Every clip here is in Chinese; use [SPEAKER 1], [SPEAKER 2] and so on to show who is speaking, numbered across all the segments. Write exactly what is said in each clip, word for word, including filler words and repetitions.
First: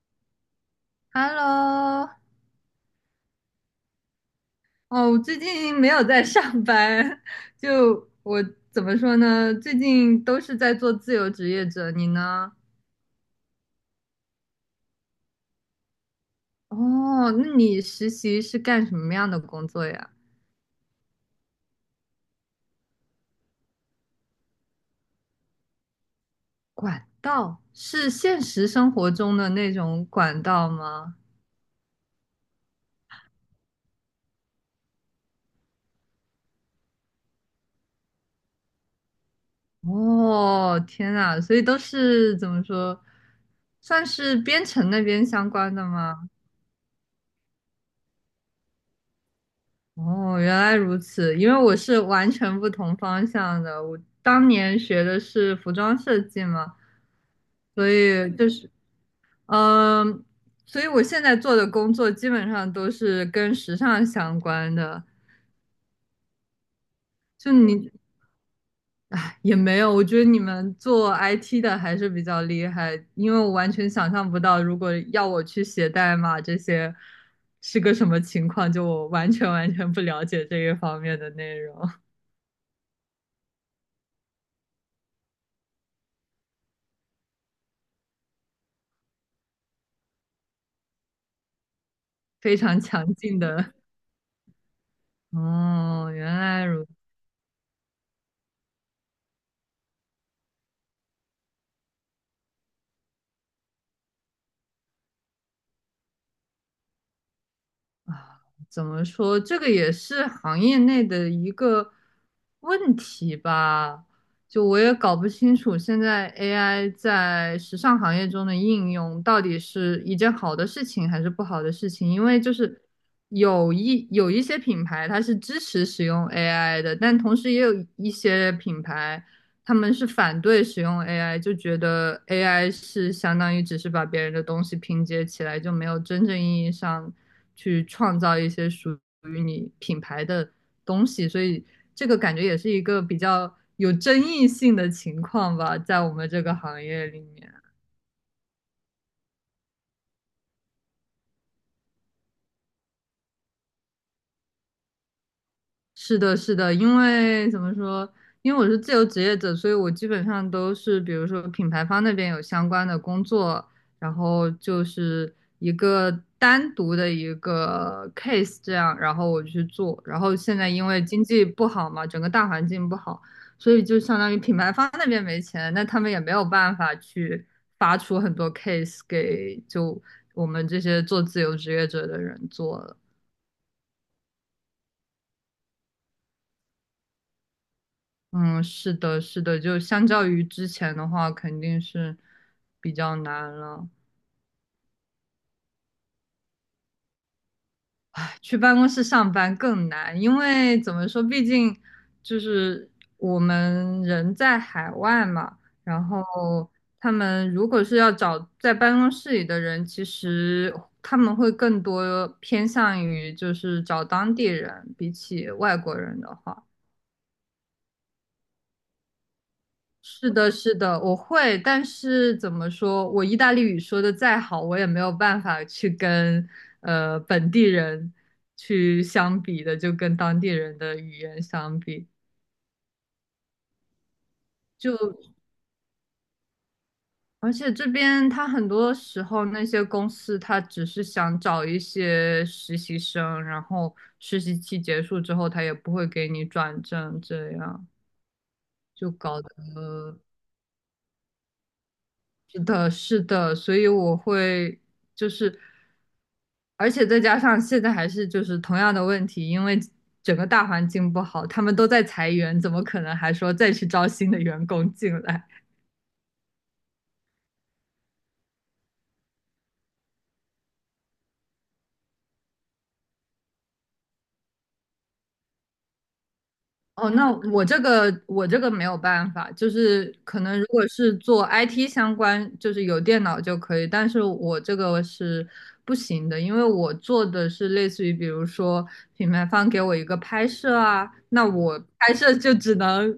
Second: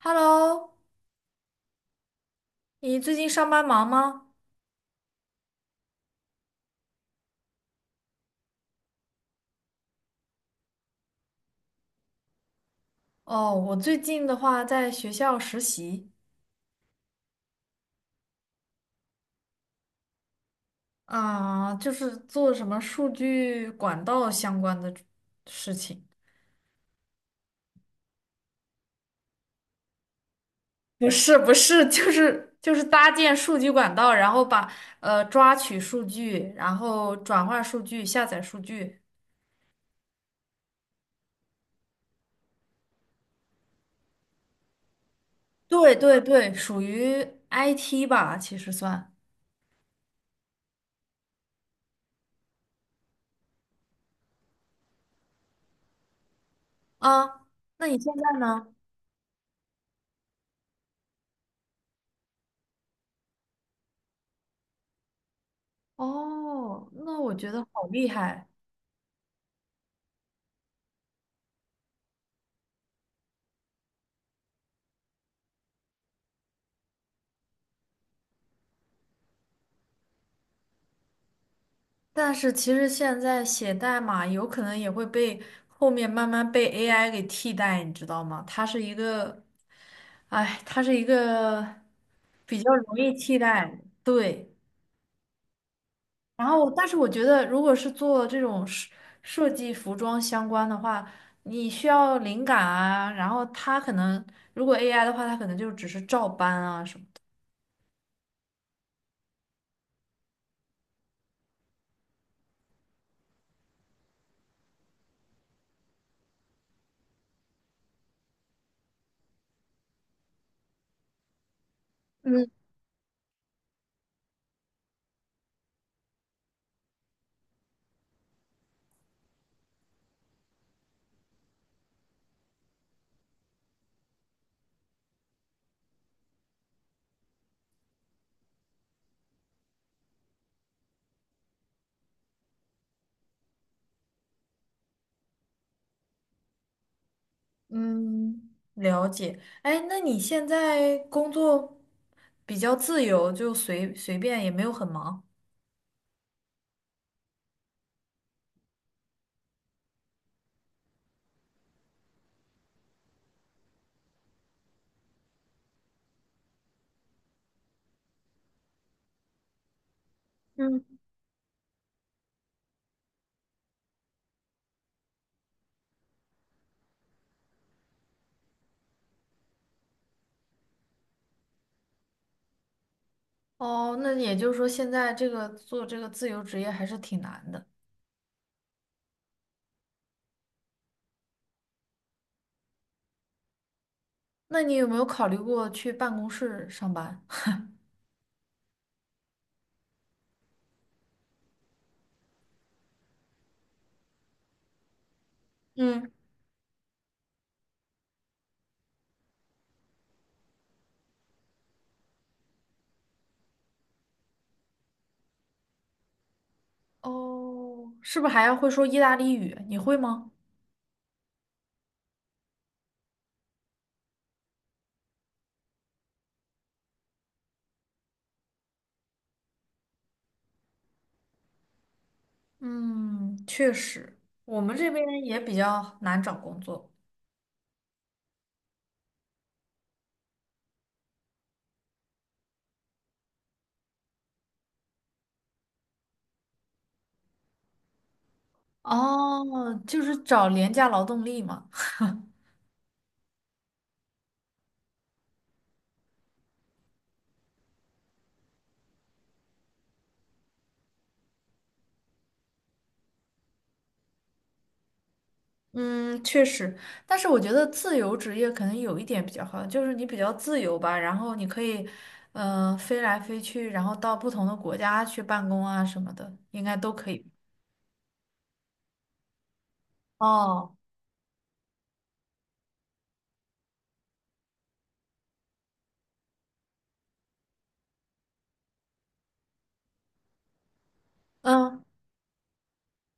[SPEAKER 1] Hello，
[SPEAKER 2] Hello，
[SPEAKER 1] 你最近上班忙吗？
[SPEAKER 2] 哦，我最近没有在上班，就我怎么说呢？最近都是在做自由职业者，你呢？
[SPEAKER 1] 哦，我最近的话在学校实习
[SPEAKER 2] 哦，那你实习是干什么样的工作呀？
[SPEAKER 1] 啊，就是做什么数据管道相关的事情。
[SPEAKER 2] 管道，是现实生活中的那种管道
[SPEAKER 1] 不
[SPEAKER 2] 吗？
[SPEAKER 1] 是不是，就是就是搭建数据管道，然后把呃抓取数据，然后转化数据、下载数据。
[SPEAKER 2] 哦，天呐，所以都是怎么说，算是编程那边相关的
[SPEAKER 1] 对对
[SPEAKER 2] 吗？
[SPEAKER 1] 对，属于 I T 吧，其实算
[SPEAKER 2] 哦，原来如此，因为我是完全不同方向的。我当年学的是服装设计嘛，
[SPEAKER 1] 啊。那
[SPEAKER 2] 所
[SPEAKER 1] 你现
[SPEAKER 2] 以
[SPEAKER 1] 在
[SPEAKER 2] 就
[SPEAKER 1] 呢？
[SPEAKER 2] 是，嗯，所以我现在做的工作基本上都是跟时尚相关的。
[SPEAKER 1] 哦，那我觉
[SPEAKER 2] 就
[SPEAKER 1] 得好
[SPEAKER 2] 你，
[SPEAKER 1] 厉害。
[SPEAKER 2] 哎，也没有，我觉得你们做 I T 的还是比较厉害，因为我完全想象不到，如果要我去写代码这些是个什么情况，就我完全完全不了解这一方面的内容。
[SPEAKER 1] 但是其实现在写代码有可能也会被后面慢慢被 A I 给替代，你知道吗？它是一个，哎，它是一个
[SPEAKER 2] 非
[SPEAKER 1] 比较
[SPEAKER 2] 常
[SPEAKER 1] 容易
[SPEAKER 2] 强
[SPEAKER 1] 替
[SPEAKER 2] 劲的。
[SPEAKER 1] 代，对。
[SPEAKER 2] 哦，原
[SPEAKER 1] 然
[SPEAKER 2] 来
[SPEAKER 1] 后，
[SPEAKER 2] 如
[SPEAKER 1] 但是我觉得，如果是做这种设设计服装相关的话，你需要灵感啊，然后它可能如果 A I 的话，它可能就只是照搬啊什么的。
[SPEAKER 2] 啊，怎么说？这个也是行业内的一个问题吧。就我也搞不清楚，现在 A I 在时尚行业中的应用到底是一件好的事情还是不好的事情？因为
[SPEAKER 1] 嗯。
[SPEAKER 2] 就是有一有一些品牌它是支持使用 A I 的，但同时也有一些品牌他们是反对使用 A I，就觉得 A I 是相当于只是把别人的东西拼接起来，就没有真正意义上去创造一些属于你品牌的东西，所以这个感觉也是一个比较有争议性的情况吧，在我们这个行业里面。
[SPEAKER 1] 嗯，了解。哎，那你现在工作比较自由，就随随便，也没有很忙。
[SPEAKER 2] 是的，是的，因为怎么说？因为我是自由职业者，所以我基本上都是，比如说品牌方那边有相关的工作，然后就是一个单独的一个 case 这样，然后我去做。然后现在因
[SPEAKER 1] 嗯。
[SPEAKER 2] 为经济不好嘛，整个大环境不好，所以就相当于品牌方那边没钱，那他们也没有办法去发出很多 case 给就我们这些做自由职业者的人做了。
[SPEAKER 1] 哦，那也就是说，现在这个做这个自由职业还是挺难的。
[SPEAKER 2] 嗯，是的，是的，就相较于之前的话，肯定是比较难了。
[SPEAKER 1] 那你有没有考虑过去办公室上班？
[SPEAKER 2] 去办公室上班更难，因为怎么说，毕竟就是我们人在海外嘛，然
[SPEAKER 1] 嗯，
[SPEAKER 2] 后他们如果是要找在办公室里的人，其实他们会更多偏向于就是找当地人，比起外国人的话。
[SPEAKER 1] 哦，是不是还要会说意大利语？你会吗？
[SPEAKER 2] 是的，是的，我会，但是怎么说，我意大利语说的再好，我也没有办法去跟呃本地人去相比的，就跟当地人的语言相比，
[SPEAKER 1] 嗯，确实，我们这边
[SPEAKER 2] 就
[SPEAKER 1] 也比较难找工作。
[SPEAKER 2] 而且这边他很多时候那些公司他只是想找一些实习生，然后实习期结束之后，他也不会给你转正，这样就搞得。
[SPEAKER 1] 哦，就是找廉价劳动力嘛。
[SPEAKER 2] 是的，是的，所以我会就是，而且再加上现在还是就是同样的问题，因为整个大环境不好，他们都在裁员，怎么可能还说再去招新的员工进来？
[SPEAKER 1] 嗯，确实，但是我觉得自由职业可能有一点比较好，就是你比较自由吧，然后你可以，嗯、飞来飞去，然后到不同的国家去办公啊什么的，应该都可
[SPEAKER 2] 哦，
[SPEAKER 1] 以。
[SPEAKER 2] 那我这个我这个没有办法，就是可能如
[SPEAKER 1] 哦，
[SPEAKER 2] 果是做 I T 相关，就是有电脑就可以，但是我这个是不行的，因为我做的是类似于，比如说品牌方给我一个拍摄啊，那我
[SPEAKER 1] 嗯，
[SPEAKER 2] 拍摄就只能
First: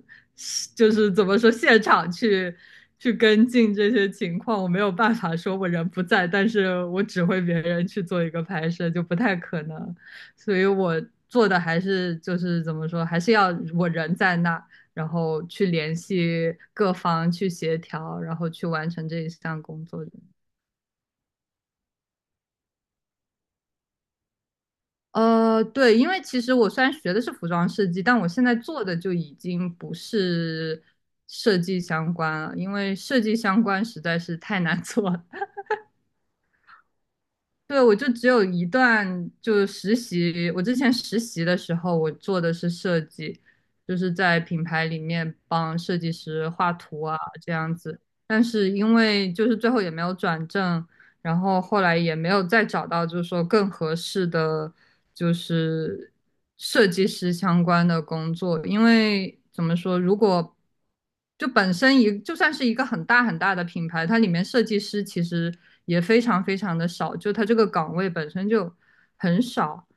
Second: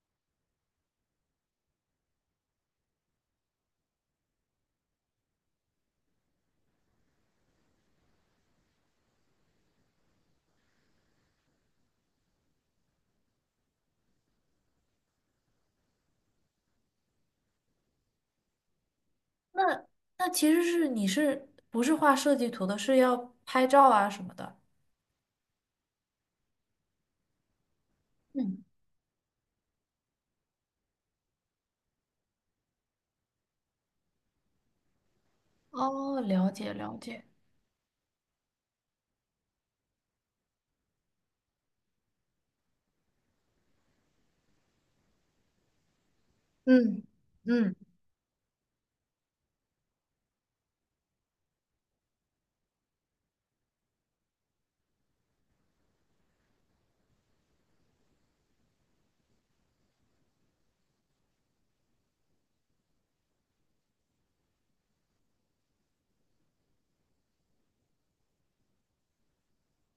[SPEAKER 2] 就是怎么说现场去去跟进这些情况，我没有办法说我人不在，但是我指挥别人去做一个拍摄，就不太可能。所以我做的还是就是怎么说，还是要我人在那，然后去联系各方去协调，然后去完成这一项工
[SPEAKER 1] 那
[SPEAKER 2] 作。
[SPEAKER 1] 那其实是你是不是画设计图的，是要拍照啊什么的？
[SPEAKER 2] 呃，对，因为其实我虽然学的是服装设计，但我现在
[SPEAKER 1] 嗯，
[SPEAKER 2] 做的就已经不是设计相关了，因为设计相关实在是太难做了。
[SPEAKER 1] 哦，了解了解，
[SPEAKER 2] 对，我就只有一段，就实习。我之前实习的时候，我做的是设计，就是在品牌里面帮设计师画图
[SPEAKER 1] 嗯。
[SPEAKER 2] 啊，这样
[SPEAKER 1] 嗯。
[SPEAKER 2] 子。但是因为就是最后也没有转正，然后后来也没有再找到就是说更合适的就是设计师相关的工作，因为怎么说，如果就本身一就算是一个很大很大的品牌，它里面设计师其实也非常非常的少，就它这个岗位本身就很少，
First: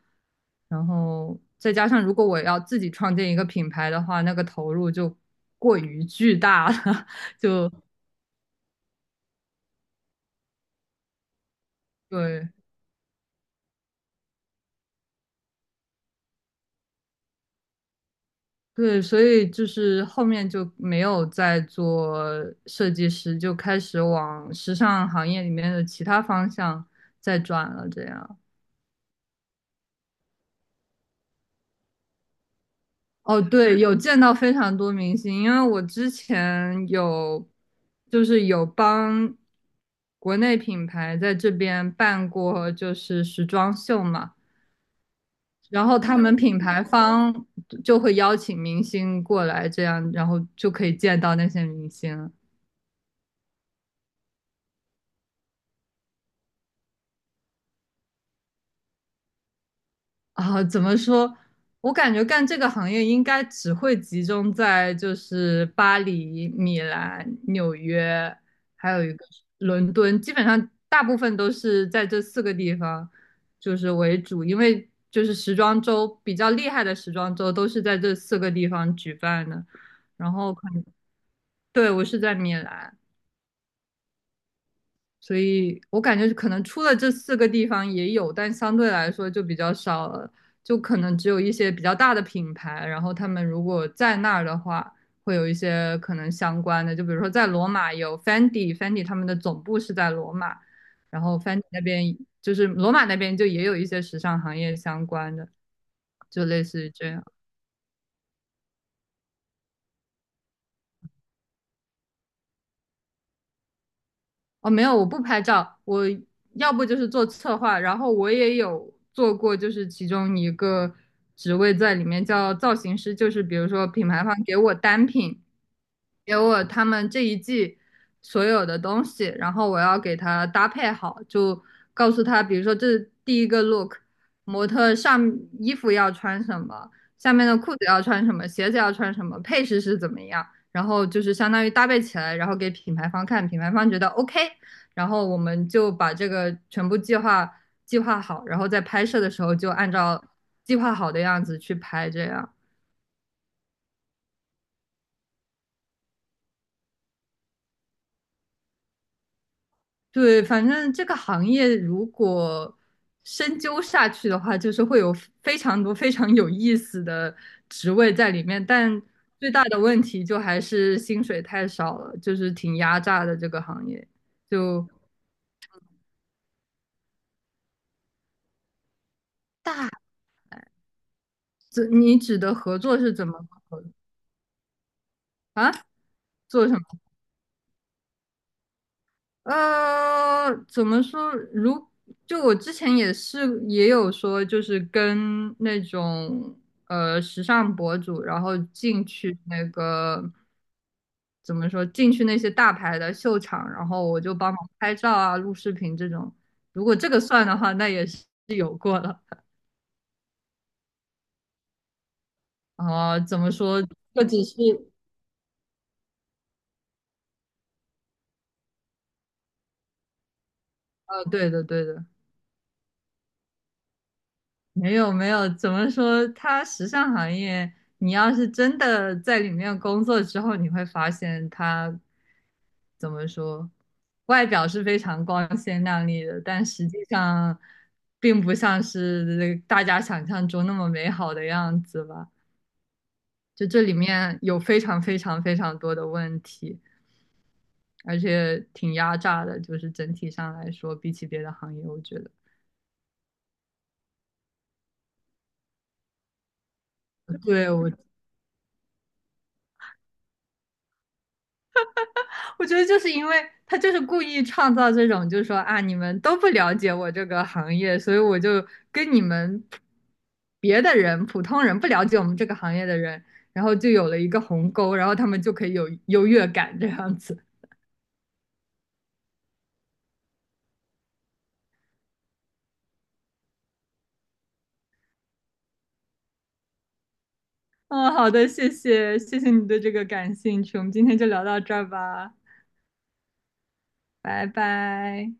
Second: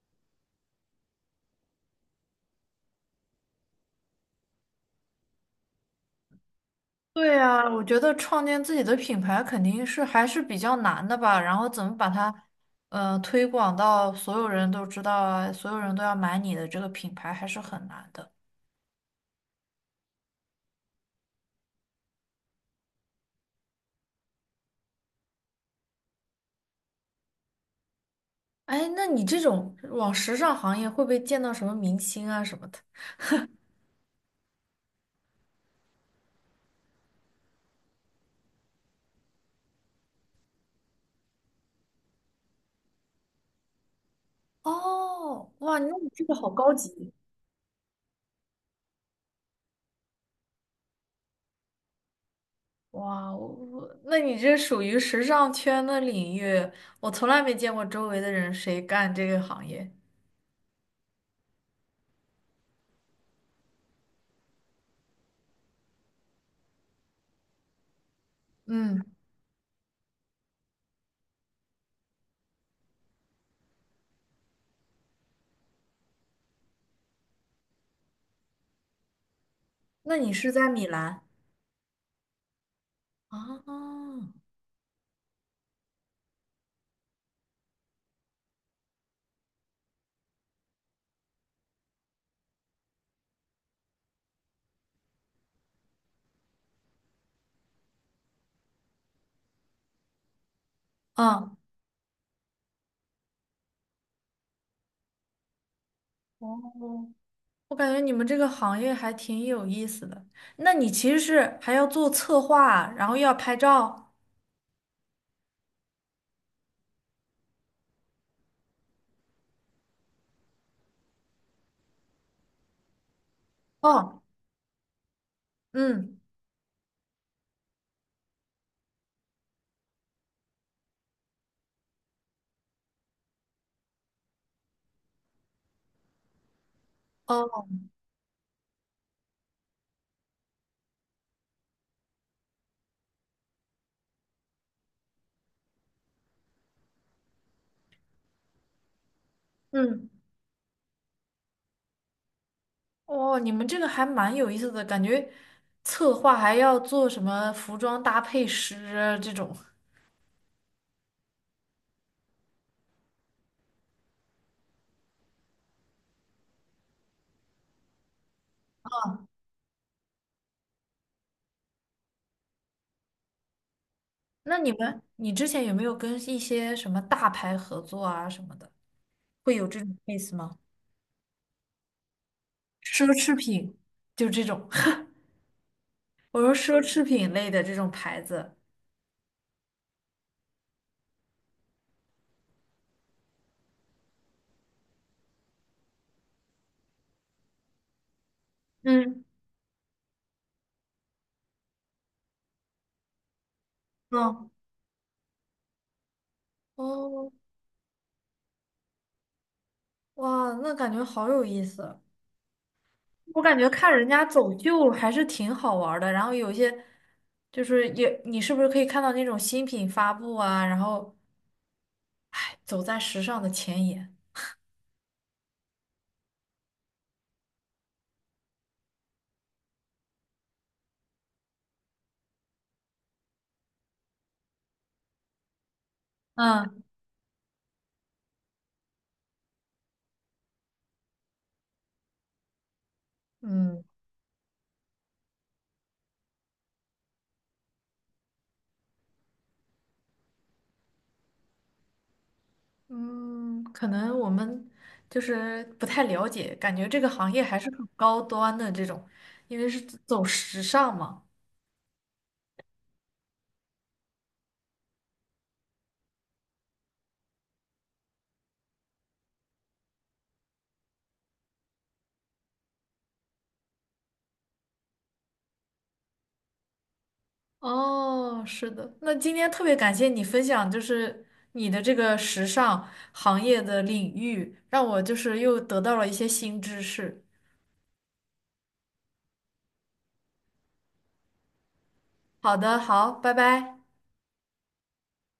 [SPEAKER 2] 然后再加上如果我要自己创建一个品牌的话，那个投入就过于巨大了，
[SPEAKER 1] 对呀，我觉得创建自己的品牌肯定是还是比较难的吧，然后怎么把 它，
[SPEAKER 2] 对。
[SPEAKER 1] 呃，推广到所有人都知道啊，所有人都要买你的这个品牌还是很难的。
[SPEAKER 2] 对，所以就是后面就没有再做设计师，就开始往时尚行业里面的其他方向再转了。这样，
[SPEAKER 1] 哎，那你这种往时尚行业会不会见到什么明星啊什么的？
[SPEAKER 2] 哦，对，有见到非常多明星，因为我之前有就是有帮国内品牌在这边办过就是时装秀嘛，
[SPEAKER 1] 哦，哇，那
[SPEAKER 2] 然后
[SPEAKER 1] 你
[SPEAKER 2] 他
[SPEAKER 1] 这
[SPEAKER 2] 们
[SPEAKER 1] 个好
[SPEAKER 2] 品
[SPEAKER 1] 高
[SPEAKER 2] 牌
[SPEAKER 1] 级。
[SPEAKER 2] 方就会邀请明星过来，这样然后就可以见到那些明星。
[SPEAKER 1] 哇，我我那你这属于时尚圈的领域，我从来没见过周围的人谁干这个行业。
[SPEAKER 2] 啊，怎么说？我感觉干这个行业应该只会集中在就是巴黎、米兰、纽约，还有
[SPEAKER 1] 嗯，
[SPEAKER 2] 一个是伦敦，基本上大部分都是在这四个地方就是为主，因为就是时装周比较厉害的时装周都是在这四个地方举办的，
[SPEAKER 1] 那你
[SPEAKER 2] 然后
[SPEAKER 1] 是
[SPEAKER 2] 可
[SPEAKER 1] 在
[SPEAKER 2] 能
[SPEAKER 1] 米兰
[SPEAKER 2] 对我是在米兰。
[SPEAKER 1] 啊？
[SPEAKER 2] 所以我感觉可能除了这四个地方也有，但相对来说就比较少了，就可能只有一些比较大的品牌，然后他们如果在那儿的话，会有一些可能相关的，就比如说在罗马有 Fendi，Fendi 他们的总部是在罗马，然后
[SPEAKER 1] 嗯。
[SPEAKER 2] Fendi 那边就是罗马那边就也有一些时尚行业相关的，就类似于这
[SPEAKER 1] 哦，
[SPEAKER 2] 样。
[SPEAKER 1] 我感觉你们这个行业还挺有意思的。那你其实是还要做策划，然后又要拍照。
[SPEAKER 2] 哦，没有，我不拍照，我要不就是做策划，然后我也有做过，就是其中一个职位在里面叫造型师，就是比如说品
[SPEAKER 1] 哦，
[SPEAKER 2] 牌方给我单品，
[SPEAKER 1] 嗯，
[SPEAKER 2] 给我他们这一季所有的东西，然后我要给他搭配好，就告诉他，比如说这是第一个 look，模特上衣服要穿什么，下面的
[SPEAKER 1] 哦，
[SPEAKER 2] 裤子要穿什么，鞋子要穿什么，配饰是怎么样，然后就是相当于搭配起来，然后给品牌方看，品牌方觉得 OK，然后我们就把这个全部计划计划好，然后在拍摄的时候就按
[SPEAKER 1] 嗯，
[SPEAKER 2] 照计划好的样子去拍，这样。
[SPEAKER 1] 哦，你们这个还蛮有意思的，感觉策划还要做什么服装搭配师啊这种。
[SPEAKER 2] 对，反正这个行业如果深究下去的话，就是会有非常多非常有意思的职位在里面，但最大的问题就还是薪水太少了，就是挺压榨的这个行业。
[SPEAKER 1] 那你
[SPEAKER 2] 就
[SPEAKER 1] 们，你之前有没有跟一些什么大牌合作啊什么的，会有这
[SPEAKER 2] 大，
[SPEAKER 1] 种 case 吗？
[SPEAKER 2] 这你指的合作
[SPEAKER 1] 奢
[SPEAKER 2] 是怎么
[SPEAKER 1] 侈
[SPEAKER 2] 合
[SPEAKER 1] 品，
[SPEAKER 2] 作
[SPEAKER 1] 就这种，
[SPEAKER 2] 啊？
[SPEAKER 1] 我说
[SPEAKER 2] 做什
[SPEAKER 1] 奢
[SPEAKER 2] 么？
[SPEAKER 1] 侈品类的这种牌子。
[SPEAKER 2] 呃，怎么说？如就我之前也是也有说，就是跟那种呃时尚博主，然后进
[SPEAKER 1] 嗯，
[SPEAKER 2] 去那个怎么说，进去那些大牌的秀场，然后我就
[SPEAKER 1] 哦，
[SPEAKER 2] 帮忙拍照啊、录视频这种。如果这个
[SPEAKER 1] 哦，
[SPEAKER 2] 算的话，那也是有过了。
[SPEAKER 1] 哇，那感觉好有意思！
[SPEAKER 2] 啊、怎
[SPEAKER 1] 我
[SPEAKER 2] 么
[SPEAKER 1] 感觉
[SPEAKER 2] 说？
[SPEAKER 1] 看人家
[SPEAKER 2] 这只是
[SPEAKER 1] 走秀还是挺好玩儿的，然后有些就是也，你是不是可以看到那种新品发布啊，然后
[SPEAKER 2] 呃，对的，对的。
[SPEAKER 1] 哎走在时尚的前沿？
[SPEAKER 2] 没有，没有，怎么说？它时尚行业，你要是真的在里面工作之后，你会发现它怎么说，外表是非常光鲜亮丽的，但
[SPEAKER 1] 嗯，
[SPEAKER 2] 实际上并不像是大家想象中那么美好的样子吧。就这
[SPEAKER 1] 嗯
[SPEAKER 2] 里面有非常非常非常多的问题，而且挺压榨的，就是整体上来说，比起别的行业，我觉得。
[SPEAKER 1] 嗯，可能我们就是不太了解，感觉这个行业还是
[SPEAKER 2] 对，
[SPEAKER 1] 很
[SPEAKER 2] 我
[SPEAKER 1] 高端的这种，因为是走时尚嘛。
[SPEAKER 2] 我觉得就是因为他就是故意创造这种，就是说啊，你们都不了解我这个行业，所以我就跟你们别的人、普通人不了解我们这个行业的人，然后就有了一个鸿沟，然后他们就可以有优越感这样子。
[SPEAKER 1] 哦，是的，那今天特别感谢你分享，就是你的这个时尚行业的领域，让我就是又得到了一些新知识。
[SPEAKER 2] 嗯，好的，谢谢，谢谢你对这个感兴趣，我们今天就聊到这儿吧，
[SPEAKER 1] 好的，好，拜拜。
[SPEAKER 2] 拜拜。